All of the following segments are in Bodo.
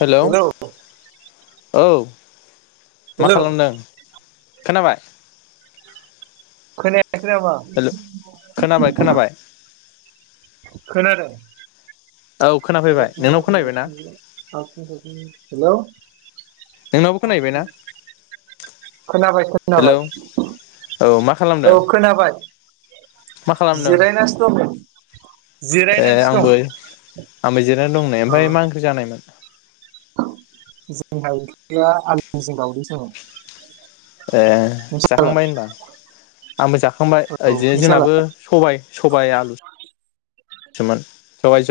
हेलौ हेलव औ मा खालामदों? खोनाबाय? खोनाया हेल' खोनाबाय खोनाबाय। खोनादों औ खोनाफैबाय नोंनाव खोनाहैबायना हेल' नोंनावबो खोनाहैबायना खोनाबाय हेलौ खोनाबाय औ मा औ खालामदों खोनाबाय मा खालामदों जिरायनानैसो दं जिरायनानैसो दं। बिदिनो दंनाय अ ओमफ्राय मा ओंख्रि जानायमोन [inaudible] जोंहा ओंख्रिया आलुजों दावदै सोमोन ए जाखांबाय होनबा आंबो जाखांबाय औ बिदिनो नोंसालाय जोंनाबो सबाय- सबाइ आलु सोमोन दहाय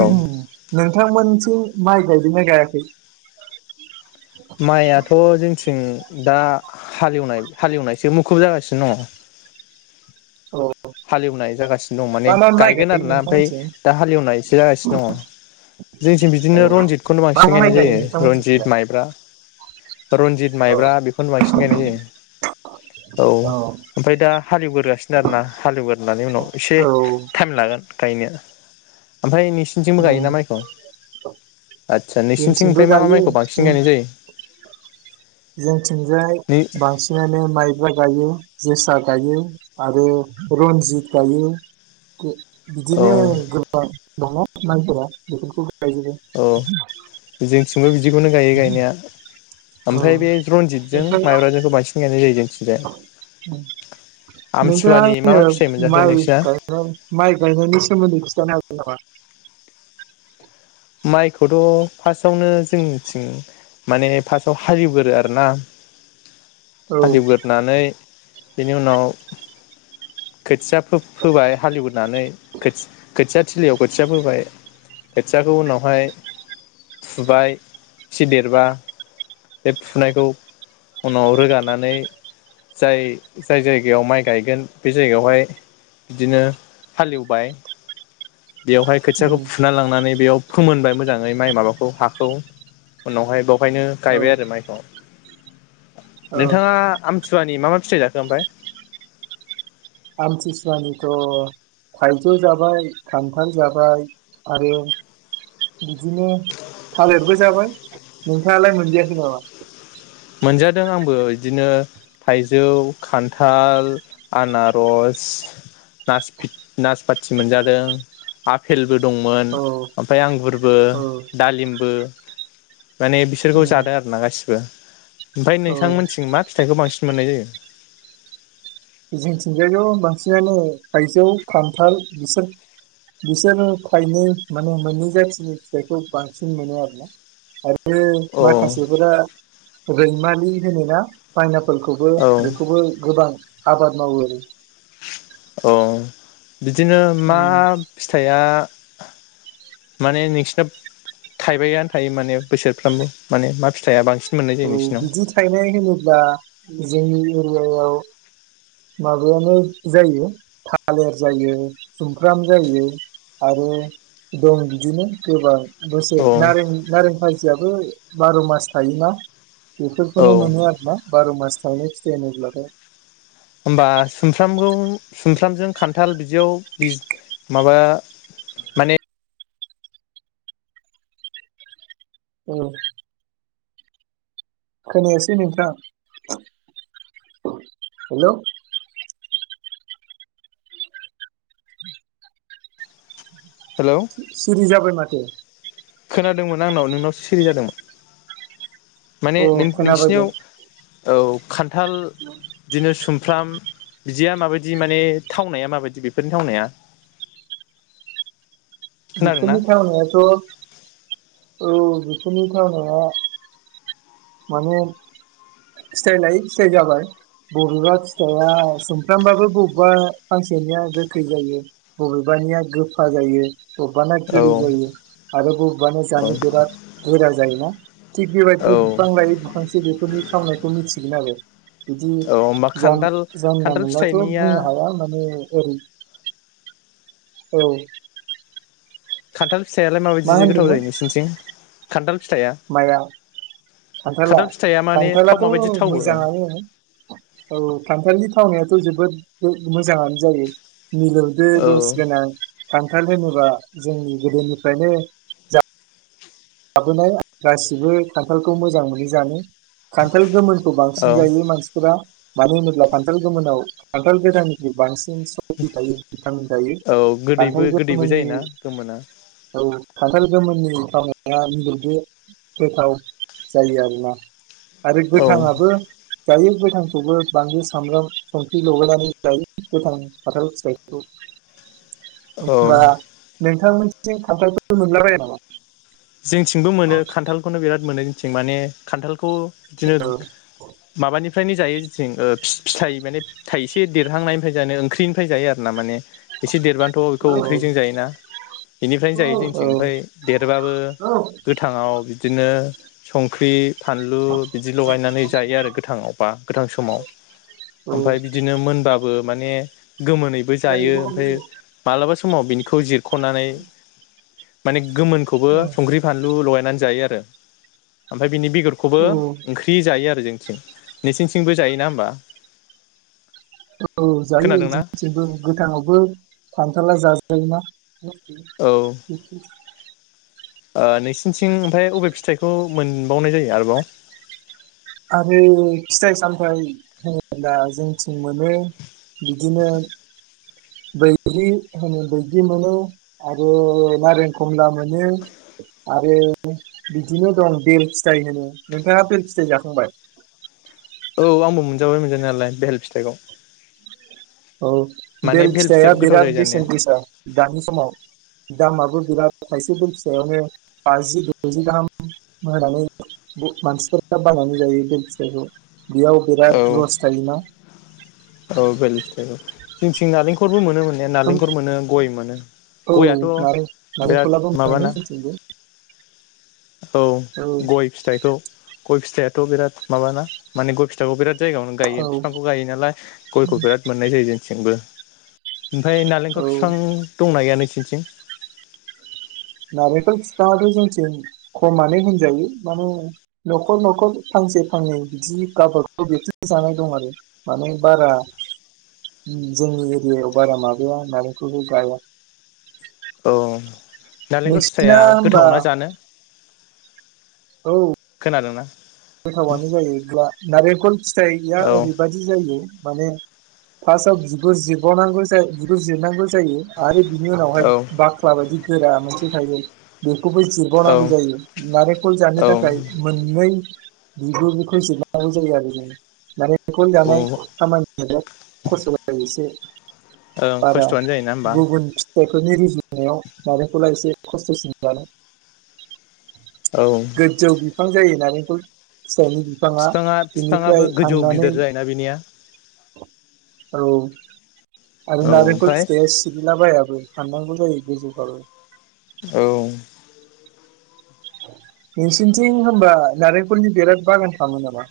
औ माइ गायदों ना गायाखै? माइयाथ' जोंथिं दा हालेवनाय हालेवनायसो मुखुब जागासिनो दङ औ हालेवनाय जागासिनो दं माने मा मा माइ गायगोन गायो आरोना ओमफ्राय नोंथांमोनथिं दा हालेवनाय एसे जागासिनो दङ जोंनिथि औ बिदिनो रनजितखौनो मा बांसिन मा माइ गायनाय गायो जायो रनजित नोंथांमोनथिंलाय माइब्रा रनजित, औ माइब्रा बेखौनो बांसिन गायनाय जायो औ ओमफ्राय दा हालेवग्रोगासिनो आरो ना हालेवगारनायनि उनाव एसे औ टाइम लागोन गायनो ओमफ्राय नोंसिनिथिंबो उम गायोना माइखौ आदसा नोंसिनिथिं जोंथिंबो ओमफ्राय मा मा गायो माइखौ बांसिन जों गायनाय जायो जोंथिंजाय नै बांसिनानो माइब्रा गायो जोसा गायो आरो रन्जित गायो औ बिदिनो गोबां दङ ना मायफोरा बेफोरखौ गायजोबो औ जोंथिंबो बिदिखौनो गायो गायनाया औ ओमफ्राय बे रनजितजों नोंथांनाव माइब्राजोंखौ बांसिन गायनाय जायो जोंथिंजाय नोंथाङा आमथिसुवानि मा आङो फिथाइ मोनजाखो माइ नोंसिना गाय माइ गायनायनि सोमोन्दै खिथानो हागोन [unintelligible] माइखौथ' फार्स्टआवनो जोंथिं माने फार्स्टआव हालेवगोरो आरोना औ हालेवगोरनानै बेनि उनाव खोथिया फोबाय हालेवानै खोथिया थिलियाव खोथिया फोबाय खोथियाखौ उनावहाय फुबाय इसे देरबा बे फुनायखौ उनाव रोगानानै जाय जाय जायगायाव माइ गायगोन बे जायगायावहाय बिदिनो हालेवबाय बेवहाय खोथियाखौ उम फुना लांनानै बेयाव फोमोनबाय मोजाङै माइ माबाखौ हाखौ उनावहाय बाव खायनो औ गायबाय आरो माइखौ औ नोंथाङा आम आमथि सुवानि मा मा फिथाइ जाखो ओमफ्राय? आमथिसुवानिथ' थाइजौ जाबाय खान्थाल जाबाय आरो बिदिनो थालिरबो जाबाय नोंथाङालाय मोनजायाखै नामा? मोनजादों आंबो बिदिनो थाइजौ खान्थाल आनारस नास नासपथि मोनजादों आफपेलबो दंमोन औ ओमफ्राय आंगुरबो औ दालिमबो माने बिसोरखौ उम जादों आरोना गासिखौबो। ओमफाय औ नोंथां मोनिथिं माथाय फिथाइखौ बांसिन मोननाय जायो। जोंथिंजायथ बांसिनानो थाइजौ खान्थाल बिसोर बिसोरो थायनै माने मोननै जाथिनि फिथाइखौ बांसिन मोनो आरो ना आरो बे औ माखासेफोरा रैमालि होनो ना पाइनाप फोरखौबो औ बेखौबो गोबां आबाद मावो आरो औ। बिदिनो मा उम फिथाइया माने नोंसिना थाइबायानो थायो माने बोसोरफ्रामबो माने मा फिथाइया बांसिन मोननाय जायो औ नोंसिनाव बिदि थायनाय होनोब्ला जोंनि एरियायाव माबायानो जायो थालिर जायो सुमफ्राम जायो आरो दं बिदिनो गोबां। गुसेर नारें नारें खुसेराबो बार' मास थायोना। औ बेसोरखौ मोनो आरो ना। बार' मास थाइनाय होनोब्लाथाय। होमबा सुमफ्रामखौ सुमफ्रामजों खान्थाल बिदियाव माबा माने औ। खोनायासै नोंथां हेल' हेल' सिरि जाबाय माथो। खोनादोंमोन आंनाव नोंनावसो सिरि जादोंमोन। माने अ खोनाबाय दे नों-नोंसिनियाव औ खान्थाल बिदिनो सुमफ्राम बिदिया माबायदि माने थावनाया माबायदि बेफोरनि थावनाया। खोनादोंना बिफोरनि थवनायाथ' औ बेफोरनि थवनाया माने फिथाइ लायै फिथाइ जाबाय बबेबा फिथाइया सुमफ्रामबाबो बबेबा फांसेनिया गोखै जायो बबेबानिया गोफा जायो। बबेबाना औ गोदै जायो आरो बबेबानो औ जानो बिराद गोरा जायोना। थिग औ बेबायदिनो बिफां लायै बिफांसो बेफोरनि थावनायखौ मिथिगोन आरो। होमबा बिदि जान खान्थाल खान्थाल जानलाथ' फिथाइनिया बुंनो हाया माने ओरै औ। खान्थाल फिथाइलाय माबायदि गोथाव जायो नोंसोरनिथिं? खान्थाल फिथाइया माइआ खान्थाला खान्थाल फिथाइया माने थाव खान्थालाथ' माबायदि थावो औ मोजाङानो औ खान्थालनि थावनायाथ' जोबोद मोजाङानो जायो। मिलौदो जस गोनां खान्थाल होनोबा जोंनि गोदोनिफ्रायनो जा लाबोनाय गासिबो खान्थालखौ मोजां मोनो जानो खान्थाल गोमोन खौ बांसिन औ जायो मानसिफोरा मानो होनोब्ला खान्थाल गोमोनाव खान्थाल गोथांनिख्रुइ बांसिन थायो औ गोदैबो खान्थाल गोदैबो गोमोननि जायोना गोमोना औ। खान्थाल गोमोननि [unintelligible] गोथाव जायो आरोना आरो औ गोथाङाबो जायो गो आंखौबो बांनलु सामब्राम संख्रि लगायनानै जायो गोथां खान्थाल फिथाइयखौ औ [unintelligible] नोंथा मोननिथिं खान्थालफोरखौ मोनलाबायो नामा? जोंथिंबो मोनो खान्थालखौनो बिराद मोनो जोंनिथिं माने खान्थालखौ बिदिनो माबानि फ्रायनो जायो जों फिथाइ माने फिथाइ थाइसे देरहांनायनिफ्राय जानो ओंख्रिनिफ्राय जायो आरो ना माने एसे देरबानोथ' औ बेखौ ओंख्रिजों जायोना बेनिफ्रायनो जायो जोंथिं ओमफ्राय औ देरबाबो औ गोथाङाव बि बिदिनो संख्रि फानलु बिदि लगायनानै जायो आरो गोथांआव बा गोथां समाव ओमफ्राय बिदिनो मोनबा माने गोमोनैबो जायो ओमफ्राय मालाबा समाव बिनिखौ जिर खनानै माने गोमोनखौबो बानलु लगायनानै जायो आरो ओफ्राय बिनि बेगरखौबो औ ओंख्रि जायो आरो जोंनिथिं नोंसिनिथिंबो जायोना होमबा औ जायो खोनादोंना जोथिंबो गोथाङावबो फांथारला [unintelligible] जाज जायोना औ [unintelligible] [unintelligible] ओ नोंसिनिथिं ओमफ्राय अबे फिथाइखौ मोनबावनाय जायो आरोबाव आरो फिथाइ सामथायाइ होनोब्ला जोंथिं मोनो बिदिनो बैग्रि होनो बैग्रि मोनो आरो नारें खमला मोनो आरो बिदिनो दं बेल फिथाइ होनो नोंथाङा बेल फिथाइ जाखांबाय औ आंबो मोनजाबाय मोनजानाय नालाय बेहेल फिथाइखौ औ माने बेल बेहेल फिथाइया फिथाइयाबो गोथाव बिराद जायो जानाया बेसेन दैसा दानि समाव दामाबो बिराद खायसे बेल फिसायावनो बाजि द'जि गाहाम होनानै मानसिफोरा बानायनानै जायो बेल फिसाइखौ बेयाव बिराद रस थायोना औ बेल फिथाय औ जोंनिथिं नारलेंखरबो मोनो मोननाय नालेंखर मोनो गय मोनो औ गयाथ' नारें बिराद नारेंखलाबो मोनो माबाना जोंथिंबो औ औ गय फिथाइखौ गय फिथाइयाथ' बिराद माबाना माने गय फिथाइखौ बिराद जायगायावनो गायो औ फिफांखौ गायो नालाय गयखौ बिराद मोननाय जायो जोंथिंबो। ओमफ्राय नालेंखर औ फिफां दंना गैया नोंसि थिं नारेंखल फिफाङाथ जोंथिं खमानो होनजायो माने न'खर न'खर फांसे फांनै बिदि गावबा गाव बिदि जानाय दं आरो माने बारा जोंनि एरियायाव बारा माबाया नारेंखलखौ गाया। औ नालेंखर नोंसिना फिथाइया होमबा गोथावना जानो? औ खोनादोंना? गोथावानो जायोब्ला नारेंखल फिथाइया औ ओरैबादि जायो माने फास्टआव बिगुर जिरबाव नांगौ जाय बिगुर जिरनांगौ जायो आरो बिनि औ उनावहाय बाख्ला बायदि गोरा मोनसे थायो ना बे खौबो औ जिरबावनांगौ जायो नारेंखल जानो थाखाय मोननै बिगुरखौ जिरनांगौ जायो आरो माने बेखनो जानाय औ खामानिया खस्थ' जायो एसे [unintelligible] ओं बारा खस्थ'आनो जायोना होमबा गुबुन फिथाइफोरनि रुजुनायाव नारेंखला एसे खस्थसिनानो। औ गोजौ [unintelligible] जायो नारेंखल फि फिथाइनि बिफाङा बिफाङाबो बिनिफ्राय गोजौ हाननानै गिदिर जायोना बेनिया औ आरो औ नारेंखल ओमफ्राय फिथाइया सिरिलाबायाबो। हाननांगौ जायो गोजौबाबो। औ नोंसनिथिं होनबा नारेंखलनि बिराद बागान खालामो नामा?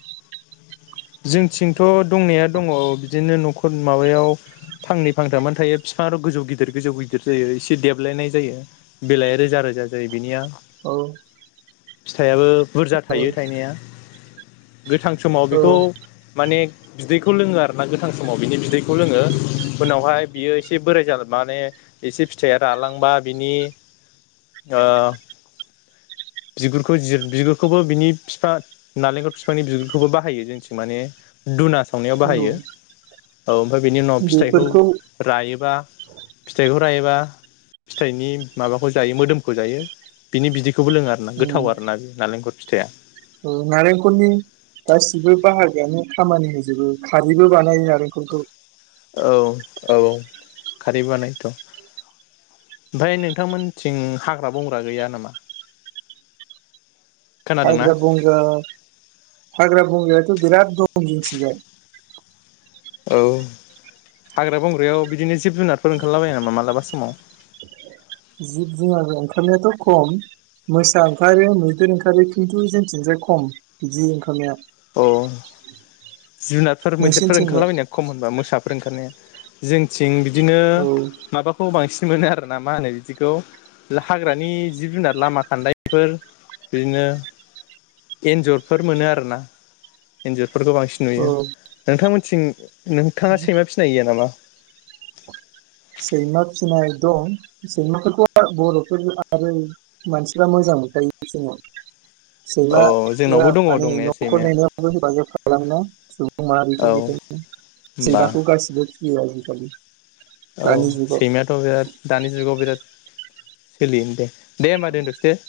जोंथिंथ' दंनाया दङ बिदिनो न'खर माबायाव फांनै फांथामानो थायो फिफाङाथ' गोजौ गिदिर गोजौ गिदिर जायो एसे देबलायनाय जायो बेलाया रोजा रोजा जायो बिनिया। औ फिथाइयाबो बुरजा औ थायो थायनाया। गोथां समाव औ बेखौ माने बिदैखौ लोङो आरोना गोथां समाव बिनि बिदैखौ लोङो उनावहाय बियो एसे बोराय जालांबा माने एसे फिथाइया रालांबा बिनि ओ बिगुरखौ जिर बिगुरखौबो बिनि फिफा नालेंखर फिफांनि बिगुरखौबो बाहायो जोंनिथिं। माने दुना संनायाव औ बाहायो औ ओमफ्राय बेनि उनाव फिथाइखौ बेफोरखौ रायोबा फिथाइखौ ओमफ्राय एबा फिथाइनि माबाखौ जायो मोदोमखौ जायो बिनि बिदै खौबो लोङो आरो ना उम गोथाव आरो ना नालेंखर फिथाइआ नारेंखलनि गासिबो बाहागोआनो खामानि होजोबो खारैबो बानायो नारेंखलखौ औ औ खारै बानायोथ' ओमफ्राय नोंथांमोनथिं हाग्रा बंग्रा गैया नामा खोनादोंना? हाग्रा बंग्रा हाग्रा बंग्राया बिराद दं जोंनिथिंजाय औ हाग्रा बंग्रायाव बिदिनो जिब जुनारफोर ओंखारलाबाया नामा मालाबा समाव? जिब जुनार ओंखारनायाथ' खम मोसा ओंखारो मैदेर ओंखारो खिन्थु जोंथिंजाय खम बेदि ओंखारनाया। अ जुनारफोर मैदेरफोर नोंसिनिथिंलाय ओंखारलाबायनाया खम होनबा मोसाफोर ओंखारनाया जोंनिथिं बिदिनो औ माबाखौ बांसिन मोनो आरो ना मा होनो बिदिखौ हाग्रानि जिब जुनार लामा खान्दायफोर बिदिनो एन्जरफोर मोनो आरोना एनजर फोरखौ बांसिन नुयो नोंथांमोन थिं औ नोंथाङा सैमा फिसिनाय गैया नामा? सैमा फिनाय दं सैमाफोरखौ बर'फोर आरो मानसिफ्रा मोजां मोनखायो जोङो औ सैमाया जोंनावबो दङ माने दंनाया न'खर सैमाया नेनायावबो हेफाजाब खालामा सुबुं माहारिखौ औ बेखायनो होमबा सैमाखौ गासिबो [unintelligible] औ दानि जुगाव सैमायाथ' बिराद दानि जुगाव बिराद सोलियो दे दे होमबा दोनथ'सै दे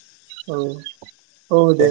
[inaudible] औ औ दे